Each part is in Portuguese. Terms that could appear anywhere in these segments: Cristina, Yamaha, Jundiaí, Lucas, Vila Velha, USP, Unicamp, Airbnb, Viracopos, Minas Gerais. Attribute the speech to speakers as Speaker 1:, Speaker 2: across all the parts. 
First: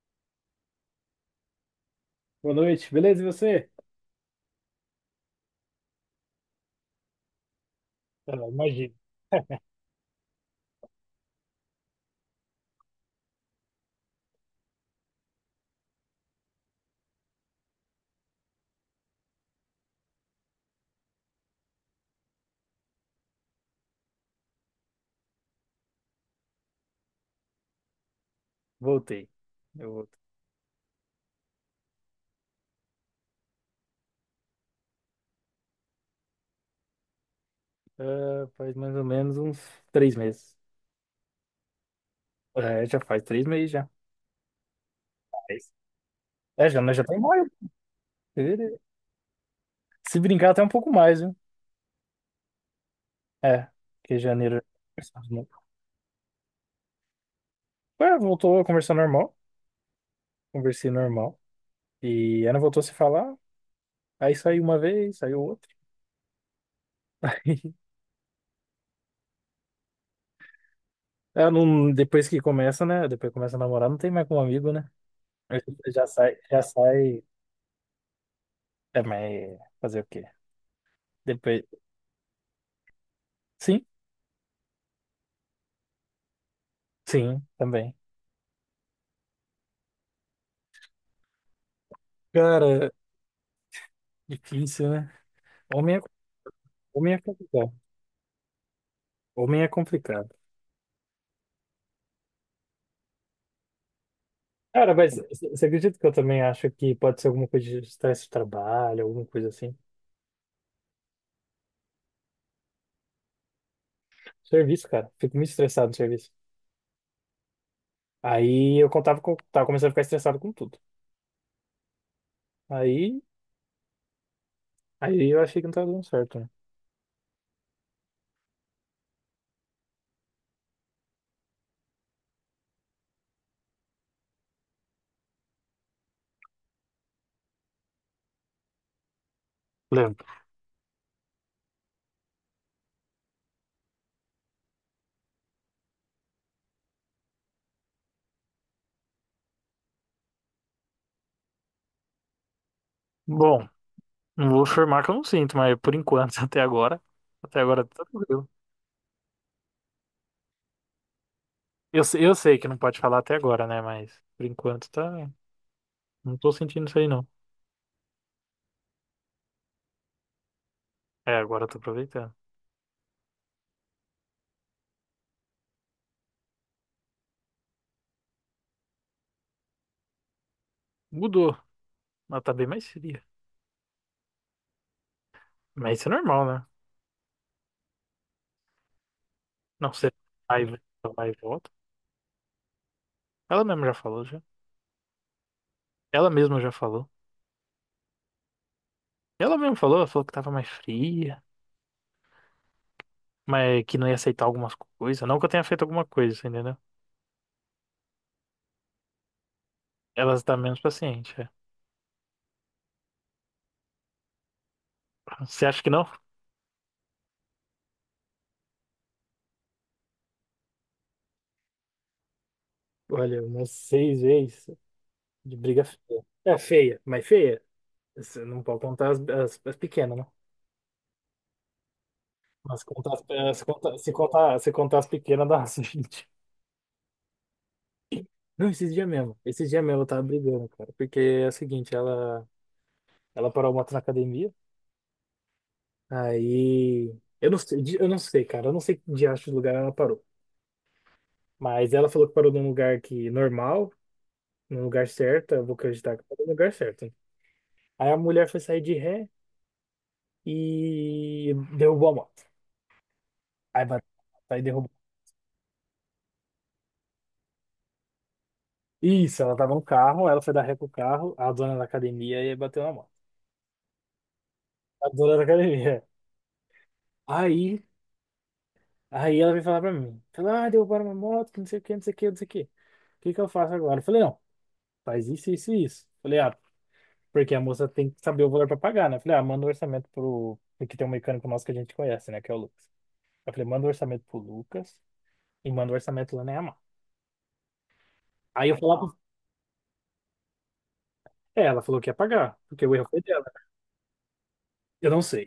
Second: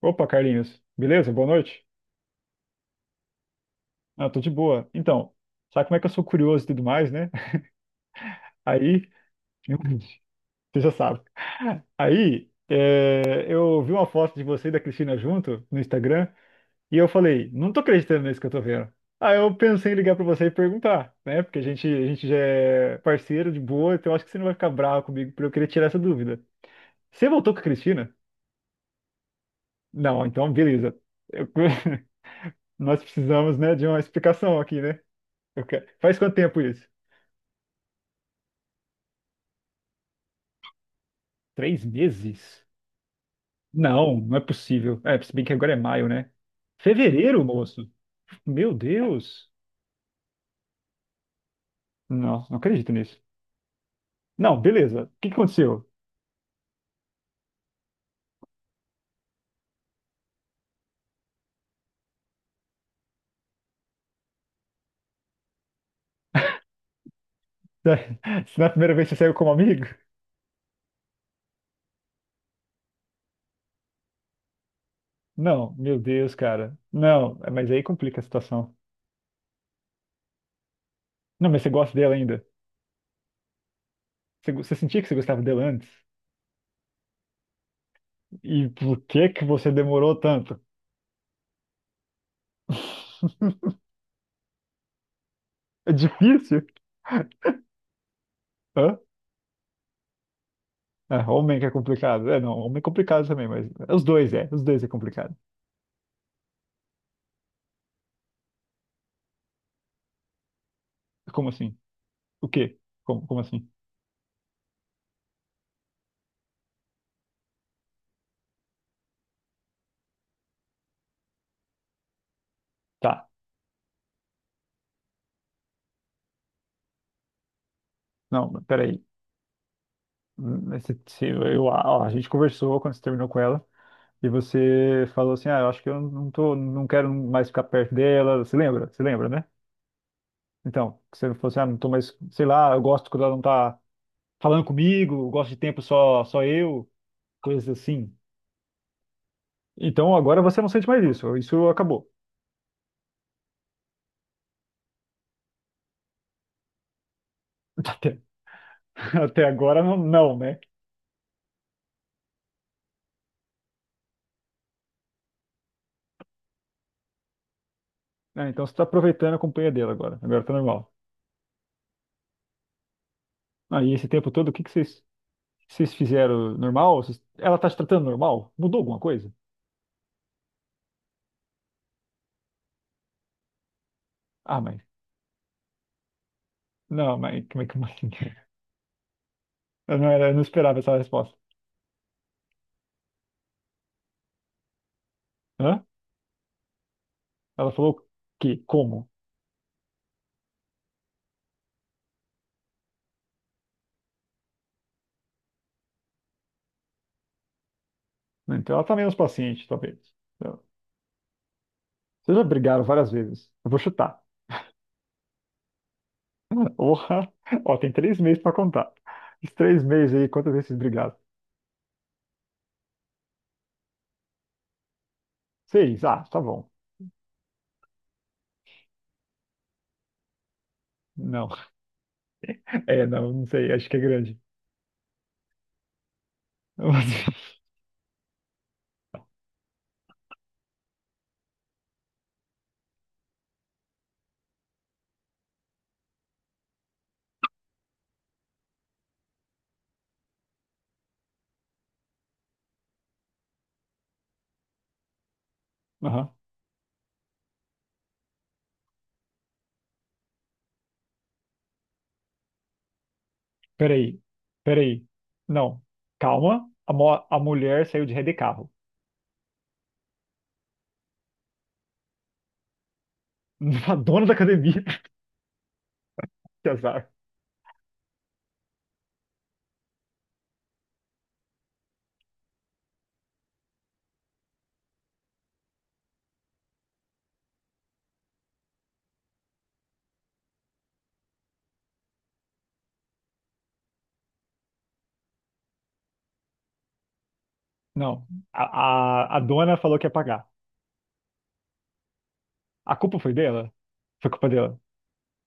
Speaker 1: Opa, Carlinhos. Beleza? Boa noite.
Speaker 2: Boa noite, beleza? E você?
Speaker 1: Ah, tô de boa. Então, sabe como é que eu sou curioso e tudo mais, né?
Speaker 2: Ah, imagina,
Speaker 1: Aí, você já sabe. Aí, é, eu vi uma foto de você e da Cristina junto no Instagram e eu falei, não tô acreditando nisso que eu tô vendo. Aí eu pensei em ligar pra você e perguntar, né? Porque a gente já é parceiro de boa, então eu acho que você não vai ficar bravo comigo por eu querer tirar essa dúvida. Você voltou com a Cristina?
Speaker 2: voltei. Eu voltei.
Speaker 1: Não, então beleza. Eu- Nós precisamos, né, de uma explicação aqui, né? Eu quero- Faz quanto tempo isso?
Speaker 2: Ah, faz mais ou menos uns 3 meses.
Speaker 1: Três meses?
Speaker 2: É, já faz 3 meses já.
Speaker 1: Não, não é possível. É, se bem que
Speaker 2: Faz.
Speaker 1: agora é maio, né?
Speaker 2: É, já, nós já tá em
Speaker 1: Fevereiro,
Speaker 2: maio.
Speaker 1: moço? Meu
Speaker 2: Fevereiro.
Speaker 1: Deus!
Speaker 2: Se brincar até um pouco mais, viu?
Speaker 1: Não, não acredito nisso.
Speaker 2: É, porque
Speaker 1: Não,
Speaker 2: janeiro.
Speaker 1: beleza. O que que aconteceu?
Speaker 2: Ué, voltou a conversar normal. Conversei normal. E ela voltou a se falar. Aí saiu uma vez, saiu outra.
Speaker 1: Se na primeira vez você saiu como amigo?
Speaker 2: Ela não, depois que começa, né? Depois que começa a namorar, não tem mais como amigo, né? Aí
Speaker 1: Não,
Speaker 2: você
Speaker 1: meu
Speaker 2: já
Speaker 1: Deus,
Speaker 2: sai, já
Speaker 1: cara.
Speaker 2: sai.
Speaker 1: Não, é, mas aí complica a situação.
Speaker 2: É, mas fazer o quê?
Speaker 1: Não, mas
Speaker 2: Depois.
Speaker 1: você gosta dela ainda?
Speaker 2: Sim.
Speaker 1: Você sentia que você gostava dela antes?
Speaker 2: Sim, também.
Speaker 1: E por que que você demorou tanto?
Speaker 2: Cara, difícil, né?
Speaker 1: É
Speaker 2: Homem é,
Speaker 1: difícil?
Speaker 2: homem é complicado.
Speaker 1: Hã?
Speaker 2: Homem é complicado.
Speaker 1: É, homem que é complicado. É, não, homem é complicado também, mas é os dois é, os dois é
Speaker 2: Cara, mas
Speaker 1: complicado.
Speaker 2: você acredita que eu também acho que pode ser alguma coisa de estresse de trabalho, alguma coisa assim?
Speaker 1: Como assim? O quê? Como assim?
Speaker 2: Serviço, cara. Fico muito estressado no serviço. Aí eu contava com, tava começando a ficar estressado com tudo. Aí,
Speaker 1: Tá.
Speaker 2: aí, eu achei que não tava dando certo, né?
Speaker 1: Não, mas peraí. Mas você- Eu, ó, a gente conversou quando você terminou com ela e você falou assim: ah, eu acho que eu não tô, não quero mais ficar perto dela. Você lembra? Você lembra, né?
Speaker 2: Lembro.
Speaker 1: Então, que você falou assim: ah, não tô mais, sei lá, eu gosto quando ela não tá falando comigo, eu gosto de tempo só, só eu, coisas assim. Então agora você não sente mais isso, isso acabou.
Speaker 2: Bom, não vou afirmar que eu não sinto, mas por enquanto, até agora, até agora tá
Speaker 1: Até,
Speaker 2: tranquilo.
Speaker 1: até agora não, não, né?
Speaker 2: Eu sei que não pode falar até agora, né? Mas por enquanto tá. Não tô sentindo isso aí, não.
Speaker 1: Ah, então você tá aproveitando a companhia dela agora, agora tá normal.
Speaker 2: É, agora eu tô aproveitando.
Speaker 1: Aí esse tempo todo, o que que vocês. Vocês fizeram normal? Vocês- Ela tá te tratando normal? Mudou alguma coisa?
Speaker 2: Mudou. Ela tá bem mais fria.
Speaker 1: Ah, mas.
Speaker 2: Mas isso é normal, né?
Speaker 1: Não, mas como é que como assim?
Speaker 2: Não
Speaker 1: Eu não,
Speaker 2: ser
Speaker 1: era, eu não
Speaker 2: vai
Speaker 1: esperava essa
Speaker 2: vai
Speaker 1: resposta.
Speaker 2: e volta. Ela mesma já falou, já.
Speaker 1: Hã?
Speaker 2: Ela mesma já falou.
Speaker 1: Ela falou que? Como?
Speaker 2: Ela mesma falou, ela falou que tava mais fria, mas que não ia aceitar algumas coisas. Não que eu tenha feito alguma coisa, você entendeu?
Speaker 1: Então ela tá menos paciente, talvez.
Speaker 2: Ela tá
Speaker 1: Então,
Speaker 2: menos paciente, é.
Speaker 1: vocês já brigaram várias vezes. Eu vou chutar.
Speaker 2: Você acha que não?
Speaker 1: Porra! Ó, tem três meses pra contar. Os três meses aí, quantas vezes vocês brigaram?
Speaker 2: Olha, umas 6 vezes de briga
Speaker 1: Seis. Ah,
Speaker 2: feia.
Speaker 1: tá
Speaker 2: É
Speaker 1: bom.
Speaker 2: feia, mas feia. Você não pode contar as pequenas, né?
Speaker 1: Não.
Speaker 2: Mas
Speaker 1: É,
Speaker 2: contar, as-
Speaker 1: não, não
Speaker 2: as-
Speaker 1: sei. Acho que
Speaker 2: conta-
Speaker 1: é
Speaker 2: se
Speaker 1: grande.
Speaker 2: contar, se contar as pequenas, dá umas 20. Não, esses dias mesmo. Esses dias mesmo eu tava brigando, cara. Porque é o seguinte, ela parou a moto na academia. Aí. Eu não sei, cara. Eu não sei que diacho de lugar ela parou. Mas ela falou que parou num lugar que normal, num lugar certo. Eu vou acreditar que
Speaker 1: Aham.
Speaker 2: parou no lugar certo, né? Aí a mulher foi sair de ré e derrubou a moto. Aí bateu,
Speaker 1: Peraí.
Speaker 2: aí derrubou.
Speaker 1: Peraí. Não. Calma. A mulher saiu de ré de carro.
Speaker 2: Isso, ela tava no carro, ela foi dar ré pro carro, a dona da academia e bateu na moto.
Speaker 1: A dona da academia,
Speaker 2: A dona da academia.
Speaker 1: que azar.
Speaker 2: Aí Aí, ela veio falar pra mim. Falou, ah, derrubaram uma moto, que não sei o que, não sei o que, não sei o que. O que que eu faço agora? Eu falei, não, faz isso, isso e isso. Falei, ah, porque a moça tem que saber o valor pra pagar, né? Falei, ah, manda o orçamento pro... Porque tem um mecânico nosso que a gente conhece, né? Que é o Lucas. Eu falei, manda o orçamento pro Lucas e manda o orçamento lá na Yamaha.
Speaker 1: Não,
Speaker 2: Aí eu falava,
Speaker 1: a dona falou que ia pagar.
Speaker 2: é, ela falou que ia pagar, porque o
Speaker 1: A
Speaker 2: erro
Speaker 1: culpa
Speaker 2: foi
Speaker 1: foi
Speaker 2: dela.
Speaker 1: dela? Foi culpa dela.
Speaker 2: Eu não sei.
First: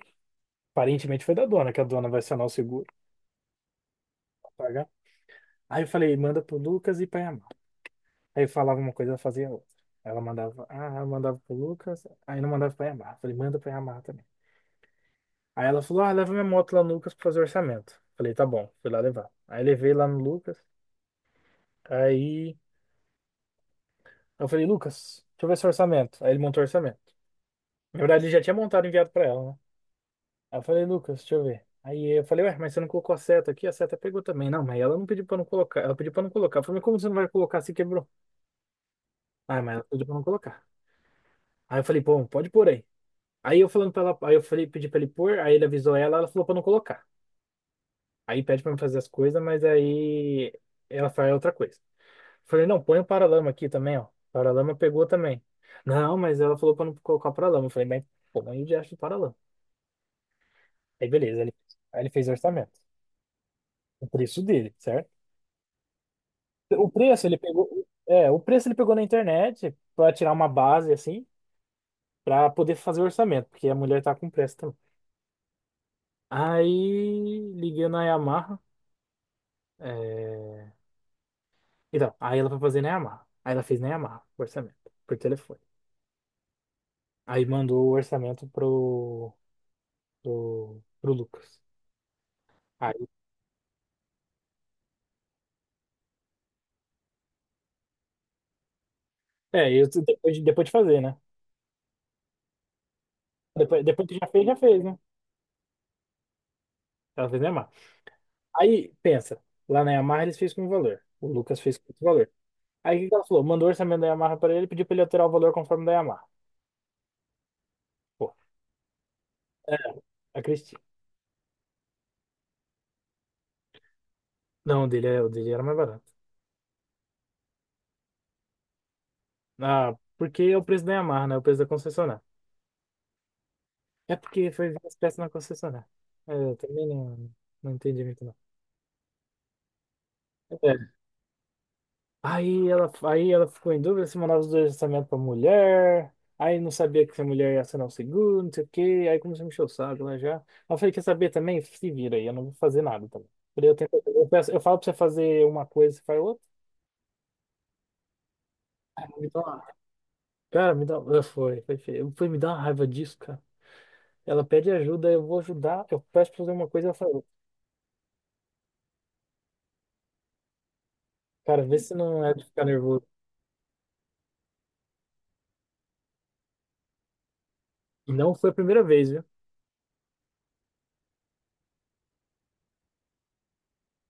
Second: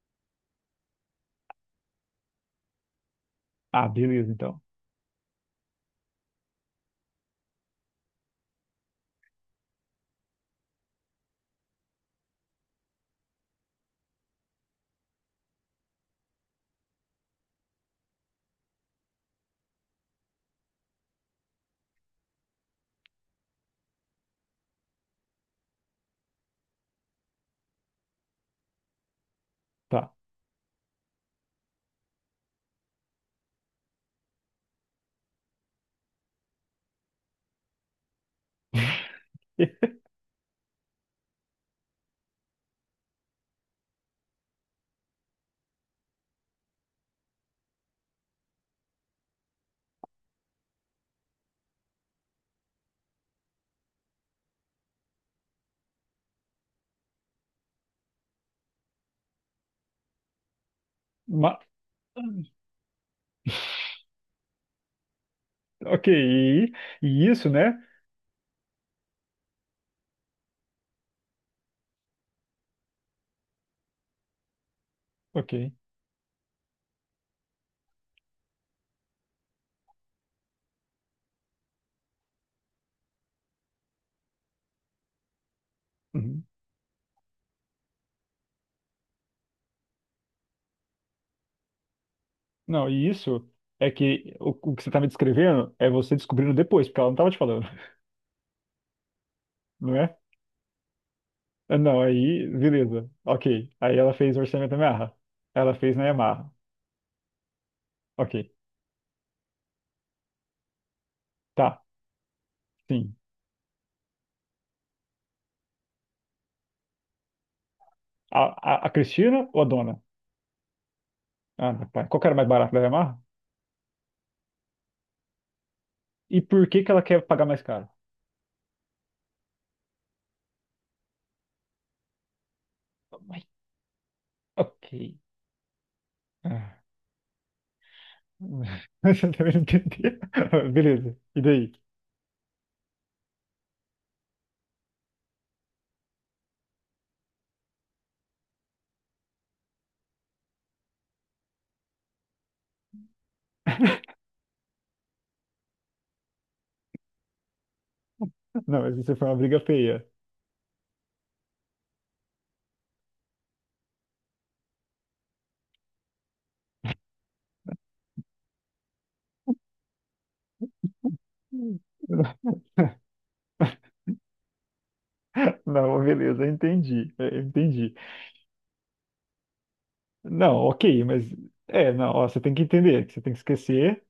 Speaker 2: Aparentemente foi da dona, que a dona vai acionar o seguro
Speaker 1: Ah, beleza,
Speaker 2: pra
Speaker 1: então.
Speaker 2: pagar. Aí eu falei, manda pro Lucas e pra Yamaha. Aí eu falava uma coisa, ela fazia outra. Ela mandava, ah, eu mandava pro Lucas, aí não mandava pra Yamaha. Falei, manda pra Yamaha também. Aí ela falou, ah, leva minha moto lá no Lucas pra fazer orçamento. Falei, tá bom, fui lá levar. Aí levei lá no Lucas, aí eu falei, Lucas, deixa eu ver seu orçamento. Aí ele montou o orçamento. Na verdade, ele já tinha montado e enviado pra ela, né?
Speaker 1: Tá.
Speaker 2: Aí eu falei, Lucas, deixa eu ver. Aí eu falei, ué, mas você não colocou a seta aqui? A seta pegou também. Não, mas ela não pediu pra não colocar. Ela pediu pra não colocar. Eu falei, mas como você não vai colocar se quebrou? Ah, mas ela pediu pra não colocar. Aí eu falei, bom, pode pôr aí. Aí eu falando pra ela, aí eu falei, pedi pra ele pôr, aí ele avisou ela, ela falou pra não colocar. Aí pede pra eu fazer as coisas, mas aí ela faz outra coisa. Falei, não, põe o paralama aqui também, ó. O paralama pegou também. Não, mas ela falou pra não colocar o paralama. Eu falei, mas põe o diacho do paralama. Aí beleza, ele,
Speaker 1: Ma-
Speaker 2: aí ele fez o orçamento. O preço dele, certo?
Speaker 1: Ok, e,
Speaker 2: O
Speaker 1: e
Speaker 2: preço ele
Speaker 1: isso,
Speaker 2: pegou,
Speaker 1: né?
Speaker 2: é, o preço ele pegou na internet pra tirar uma base assim, pra poder fazer o orçamento, porque a mulher tá com pressa também.
Speaker 1: Ok.
Speaker 2: Aí liguei na Yamaha. é, Então, aí ela foi fazer nem amarra. Aí ela fez nem amarra, o orçamento, por telefone.
Speaker 1: Uhum.
Speaker 2: Aí mandou o orçamento pro Lucas.
Speaker 1: Não,
Speaker 2: Aí,
Speaker 1: e isso é que o que você tá me descrevendo é você descobrindo depois, porque ela não tava te falando,
Speaker 2: é, eu,
Speaker 1: não é?
Speaker 2: depois, depois de fazer, né?
Speaker 1: Ah, não, aí, beleza, ok.
Speaker 2: Depois,
Speaker 1: Aí
Speaker 2: depois
Speaker 1: ela
Speaker 2: que
Speaker 1: fez o
Speaker 2: já
Speaker 1: orçamento da
Speaker 2: fez, né?
Speaker 1: Yamaha. Ela fez na Yamaha.
Speaker 2: Ela fez nem amarra.
Speaker 1: Ok,
Speaker 2: Aí, pensa, lá na Yamaha eles fez com o valor. O Lucas fez
Speaker 1: tá,
Speaker 2: com outro valor. Aí o que que
Speaker 1: sim.
Speaker 2: ela falou? Mandou o orçamento da Yamaha pra ele, pediu pra ele alterar o valor conforme da Yamaha. Pô,
Speaker 1: A, a Cristina ou a
Speaker 2: é,
Speaker 1: dona?
Speaker 2: a Cristina.
Speaker 1: Ah, meu pai. Qual que era mais barato da Yamaha?
Speaker 2: Não, o dele, o dele era mais barato.
Speaker 1: E por que que ela quer pagar mais caro?
Speaker 2: Ah, porque é o preço da Yamaha, né? O preço da concessionária.
Speaker 1: Mas,
Speaker 2: É porque foi ver
Speaker 1: ok.
Speaker 2: as peças na concessionária. É, eu
Speaker 1: Ah.
Speaker 2: também não, não entendi muito, não.
Speaker 1: Você também não entendeu.
Speaker 2: É.
Speaker 1: Beleza. E daí?
Speaker 2: Aí ela ficou em dúvida se mandava os dois orçamentos pra mulher. Aí não sabia que se a mulher ia assinar o seguro, não sei o quê. Aí começou a me encher o saco lá já. Aí eu falei, quer saber também? Se vira aí, eu não vou fazer nada também. Falei, eu, tento, eu, peço- eu falo pra você fazer uma coisa, você faz outra.
Speaker 1: Não, mas isso foi
Speaker 2: Me
Speaker 1: uma
Speaker 2: dá
Speaker 1: briga
Speaker 2: uma-
Speaker 1: feia.
Speaker 2: cara, me dá. Ah, foi, foi feio. Foi me dar uma raiva disso, cara. Ela pede ajuda, eu vou ajudar. Eu peço pra fazer uma coisa, ela fala outra. Cara, vê
Speaker 1: Hum.
Speaker 2: se não é de ficar nervoso.
Speaker 1: Não, beleza, entendi. Entendi.
Speaker 2: E não foi a primeira vez, viu?
Speaker 1: Não, ok, mas. É, não, ó, você tem que entender, que você tem que esquecer.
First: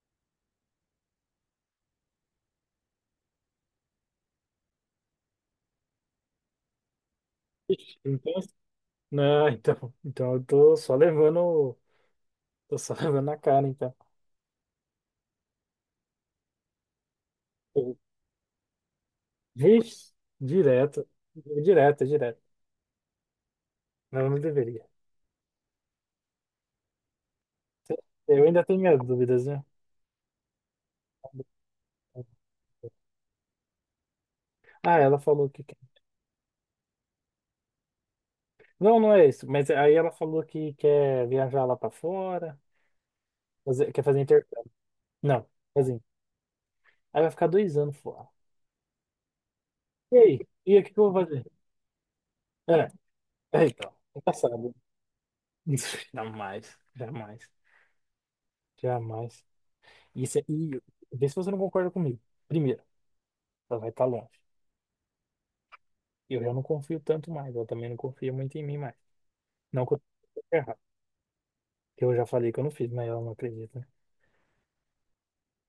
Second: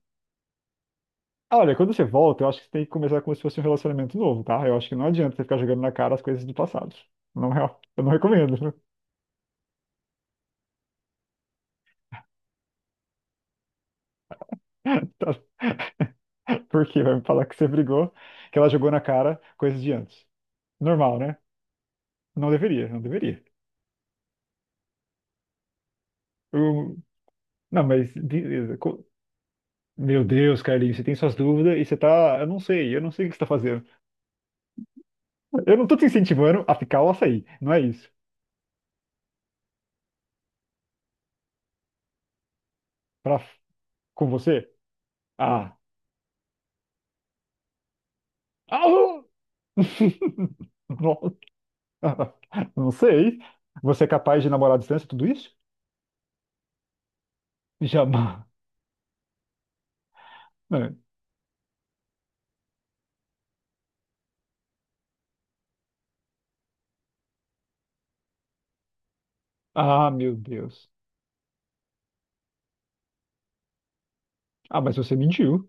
Speaker 1: Olha, quando você volta, eu acho que você tem que começar como se fosse um relacionamento novo, tá? Eu acho que não adianta você ficar jogando na cara as coisas do passado. Não é,
Speaker 2: Ixi,
Speaker 1: eu não
Speaker 2: então,
Speaker 1: recomendo.
Speaker 2: não, então eu tô só levando, tô só levando na cara, então.
Speaker 1: Tá- Por quê? Vai me falar que você
Speaker 2: Eu-
Speaker 1: brigou, que ela jogou na cara coisas de
Speaker 2: vixe,
Speaker 1: antes.
Speaker 2: direto,
Speaker 1: Normal, né?
Speaker 2: direto, direto.
Speaker 1: Não deveria, não deveria.
Speaker 2: Não, não deveria.
Speaker 1: Eu- Não, mas
Speaker 2: Eu ainda
Speaker 1: beleza.
Speaker 2: tenho minhas
Speaker 1: Co-
Speaker 2: dúvidas, né?
Speaker 1: Meu Deus, Carlinhos, você tem suas dúvidas e você tá. Eu não sei o que você tá fazendo.
Speaker 2: Ah, ela falou que quer.
Speaker 1: Eu não tô te incentivando a ficar ou a sair, não é isso.
Speaker 2: Não, não é isso, mas aí ela falou que quer viajar lá pra fora,
Speaker 1: Pra...
Speaker 2: quer fazer
Speaker 1: Com
Speaker 2: intercâmbio.
Speaker 1: você?
Speaker 2: Não,
Speaker 1: Ah.
Speaker 2: assim, aí vai ficar 2 anos fora.
Speaker 1: Alô!
Speaker 2: E aí? E aí, o que que eu vou
Speaker 1: Nossa.
Speaker 2: fazer? É,
Speaker 1: Não sei.
Speaker 2: é então,
Speaker 1: Você é
Speaker 2: já
Speaker 1: capaz de
Speaker 2: sabe.
Speaker 1: namorar à distância, tudo isso?
Speaker 2: Jamais, jamais,
Speaker 1: Jamais.
Speaker 2: jamais. Isso é, e
Speaker 1: É.
Speaker 2: vê se você não concorda comigo. Primeiro, ela vai estar longe. Eu já não confio tanto mais. Ela também não confia muito em mim mais. Não que eu
Speaker 1: Ah, meu
Speaker 2: esteja errado.
Speaker 1: Deus.
Speaker 2: Eu já falei que eu não fiz, mas ela não acredita, né?
Speaker 1: Ah, mas você mentiu.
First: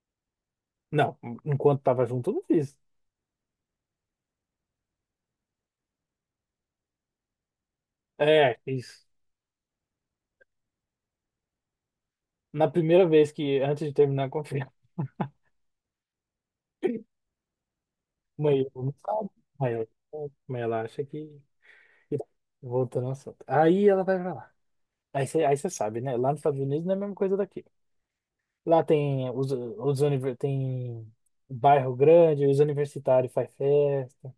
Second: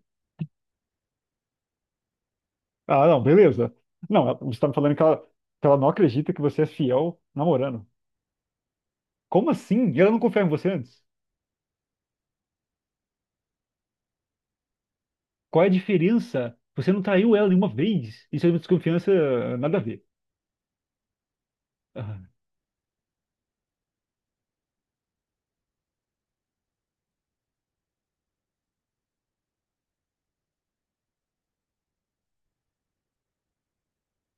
Speaker 2: Não, enquanto tava junto, eu não fiz.
Speaker 1: Ah, não, beleza. Não, ela- você tá me falando que ela não acredita que você é fiel namorando.
Speaker 2: É, isso.
Speaker 1: Como assim? E ela não confiava em você antes?
Speaker 2: Na primeira vez que, antes de terminar, confia.
Speaker 1: Qual é a diferença? Você não traiu ela nenhuma vez. Isso é
Speaker 2: Mas
Speaker 1: uma
Speaker 2: ela não
Speaker 1: desconfiança,
Speaker 2: sabe. Mas
Speaker 1: nada a
Speaker 2: ela,
Speaker 1: ver.
Speaker 2: mas ela acha que.
Speaker 1: Ah,
Speaker 2: Voltando ao assunto. Aí ela vai pra lá. Aí você sabe, né? Lá nos Estados Unidos não é a mesma coisa daqui. Lá tem bairro grande, os universitários faz festa.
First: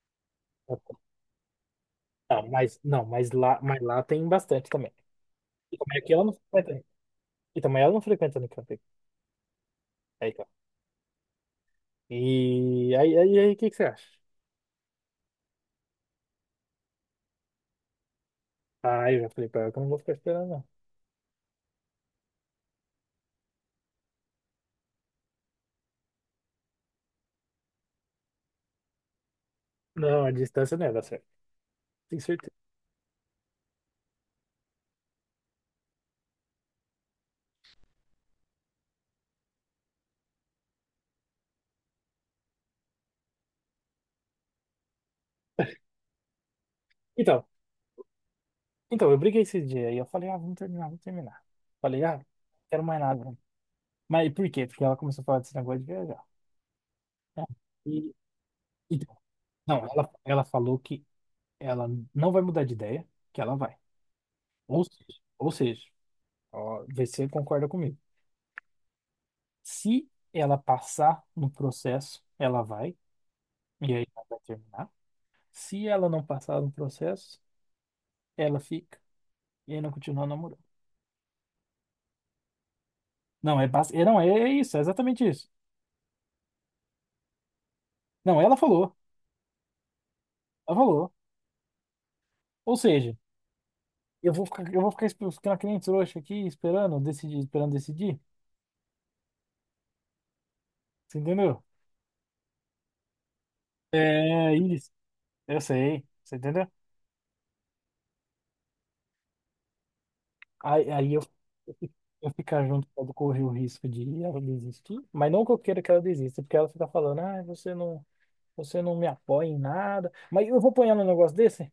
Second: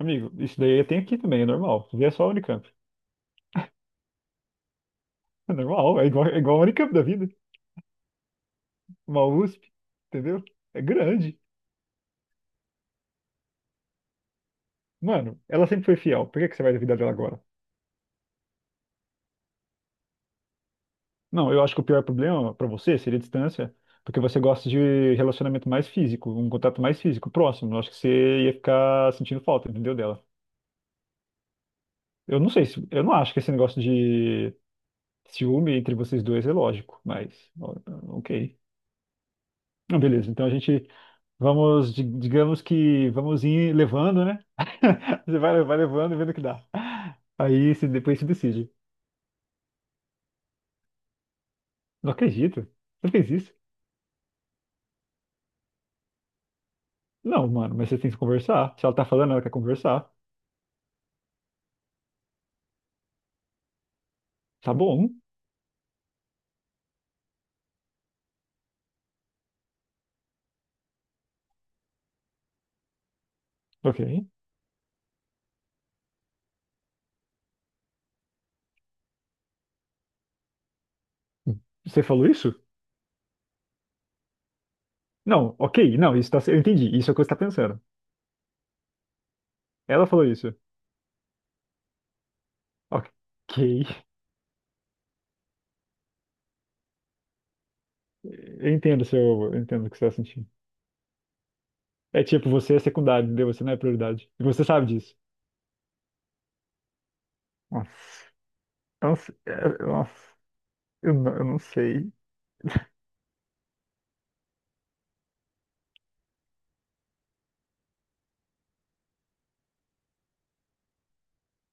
Speaker 1: amigo, isso daí tem aqui também, é normal. Isso daí é só a
Speaker 2: Ah,
Speaker 1: Unicamp.
Speaker 2: mas não, mas lá tem bastante também.
Speaker 1: É
Speaker 2: E como
Speaker 1: normal,
Speaker 2: é que ela não
Speaker 1: é igual a
Speaker 2: frequenta?
Speaker 1: Unicamp da vida.
Speaker 2: E também ela não frequenta Unicamp.
Speaker 1: Uma USP,
Speaker 2: Aí,
Speaker 1: entendeu?
Speaker 2: tá.
Speaker 1: É grande.
Speaker 2: E aí, o que que você acha?
Speaker 1: Mano, ela sempre foi fiel. Por que que você vai duvidar dela agora?
Speaker 2: Ah, eu já falei pra ela que eu não vou ficar esperando, não.
Speaker 1: Não, eu acho que o pior problema para você seria a distância, porque você gosta de relacionamento mais físico, um contato mais físico, próximo. Eu acho que você ia ficar sentindo falta, entendeu, dela.
Speaker 2: Não, a distância não ia dar certo. Tenho
Speaker 1: Eu não
Speaker 2: certeza.
Speaker 1: sei, se, eu não acho que esse negócio de ciúme entre vocês dois é lógico, mas ó, ok. Não, beleza, então a gente vamos, di- digamos que vamos ir levando, né? Você vai, vai levando e vendo o que dá.
Speaker 2: Então,
Speaker 1: Aí se depois se decide.
Speaker 2: então, eu briguei esse dia aí eu falei, ah, vamos terminar, vamos terminar. Falei,
Speaker 1: Não
Speaker 2: ah, não
Speaker 1: acredito.
Speaker 2: quero mais
Speaker 1: Você
Speaker 2: nada,
Speaker 1: fez
Speaker 2: não.
Speaker 1: isso?
Speaker 2: Mas por quê? Porque ela começou a falar desse negócio de viajar, né?
Speaker 1: Não, mano, mas você tem
Speaker 2: E,
Speaker 1: que conversar. Se ela tá
Speaker 2: então,
Speaker 1: falando, ela quer
Speaker 2: não, ela,
Speaker 1: conversar.
Speaker 2: ela falou que ela não vai mudar de ideia, que ela vai.
Speaker 1: Tá
Speaker 2: Ou
Speaker 1: bom.
Speaker 2: seja, ou seja, ó, vê se você concorda comigo. Se ela passar no processo, ela vai, e
Speaker 1: Ok.
Speaker 2: aí ela vai terminar. Se ela não passar no processo, ela fica, e aí não continua namorando.
Speaker 1: Você falou isso?
Speaker 2: Não, é, é, não, é, é isso, é exatamente isso.
Speaker 1: Não, ok, não, isso tá, cer- eu entendi, isso é o que você tá pensando.
Speaker 2: Não, ela falou,
Speaker 1: Ela falou isso.
Speaker 2: ela falou. Ou
Speaker 1: Ok.
Speaker 2: seja, eu vou ficar esp- ficando que nem trouxa aqui, esperando decidir, esperando decidir.
Speaker 1: Eu entendo o seu, eu entendo o que você tá sentindo.
Speaker 2: Você entendeu?
Speaker 1: É tipo, você é secundário, entendeu? Você não é prioridade. E
Speaker 2: É
Speaker 1: você sabe
Speaker 2: isso,
Speaker 1: disso.
Speaker 2: eu sei. Você entendeu?
Speaker 1: Nossa, eu não sei. Nossa,
Speaker 2: Aí,
Speaker 1: eu
Speaker 2: aí eu,
Speaker 1: não, eu não
Speaker 2: eu fi-
Speaker 1: sei.
Speaker 2: eu ficar junto com ela, correr o risco de ela desistir, mas não que eu queira que ela desista, porque ela fica falando, ah, você não me apoia em nada, mas eu vou apoiar num negócio desse?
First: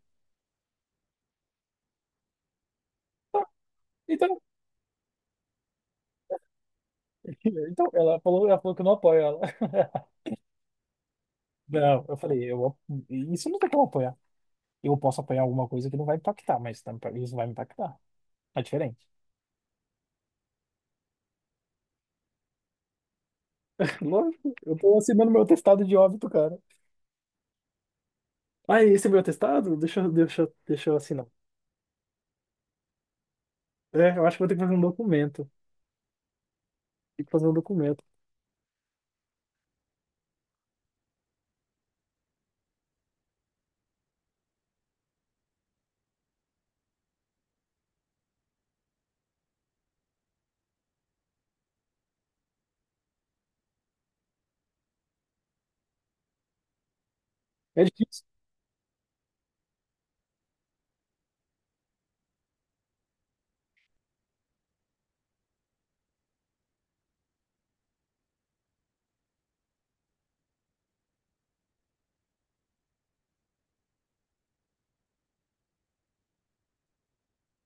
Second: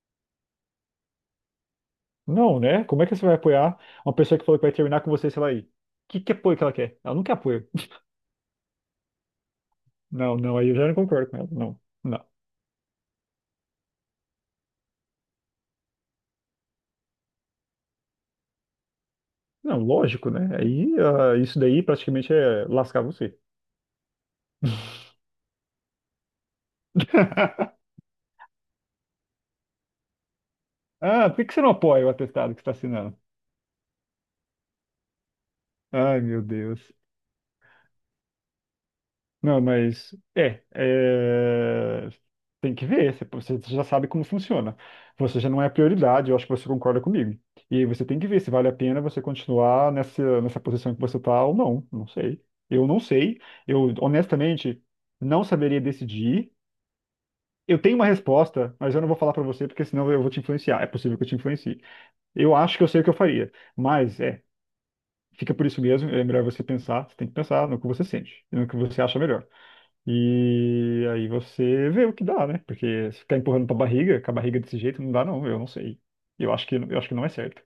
Speaker 1: Não, né? Como é que você vai
Speaker 2: Tá,
Speaker 1: apoiar uma pessoa
Speaker 2: então,
Speaker 1: que falou que vai terminar com você, sei lá aí? Que apoio que ela quer? Ela não quer apoio.
Speaker 2: então ela falou que eu não apoio ela.
Speaker 1: Não, não, aí eu já não concordo com ela. Não,
Speaker 2: Não, eu
Speaker 1: não.
Speaker 2: falei, eu, isso não tem como apoiar. Eu posso apoiar alguma coisa que não vai impactar, mas isso vai me impactar. É diferente.
Speaker 1: Não, lógico, né? Aí ah, isso daí praticamente é lascar você.
Speaker 2: Lógico, eu tô assinando meu testado de óbito, cara. Ah, esse é meu testado? Deixa eu assinar.
Speaker 1: Ah, por que que você não apoia o atestado que você está assinando?
Speaker 2: É, eu acho que vou ter que fazer um documento.
Speaker 1: Ai, meu Deus.
Speaker 2: Tem que fazer um documento.
Speaker 1: Não, mas tem que ver. Você já sabe como funciona. Você já não é prioridade. Eu acho que você concorda comigo. E aí você tem que ver se vale a pena você continuar nessa posição que você está ou não. Não sei. Eu não sei. Eu honestamente não saberia decidir. Eu
Speaker 2: É
Speaker 1: tenho uma
Speaker 2: difícil.
Speaker 1: resposta, mas eu não vou falar para você porque senão eu vou te influenciar. É possível que eu te influencie. Eu acho que eu sei o que eu faria, mas é. Fica por isso mesmo. É melhor você pensar, você tem que pensar no que você sente, e no que você acha melhor. E aí você vê o que dá, né? Porque se ficar empurrando pra barriga, com a barriga desse jeito, não dá, não. Eu não sei. Eu acho que não é certo.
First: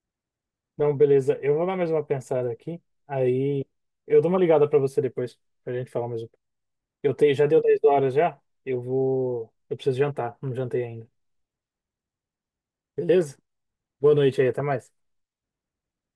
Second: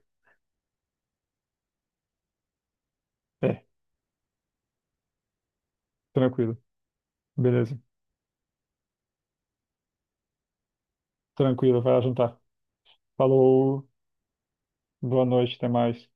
Speaker 2: Não, beleza. Eu vou dar mais uma pensada aqui. Aí
Speaker 1: É,
Speaker 2: eu dou uma ligada pra você depois, pra gente falar mais um pouco.
Speaker 1: tranquilo.
Speaker 2: Eu tenho, já deu
Speaker 1: Beleza.
Speaker 2: 10 horas já. Eu vou, eu preciso jantar. Não jantei ainda.
Speaker 1: Tranquilo, vai lá jantar.
Speaker 2: Beleza?
Speaker 1: Falou,
Speaker 2: Boa noite aí, até mais.
Speaker 1: boa noite, até mais.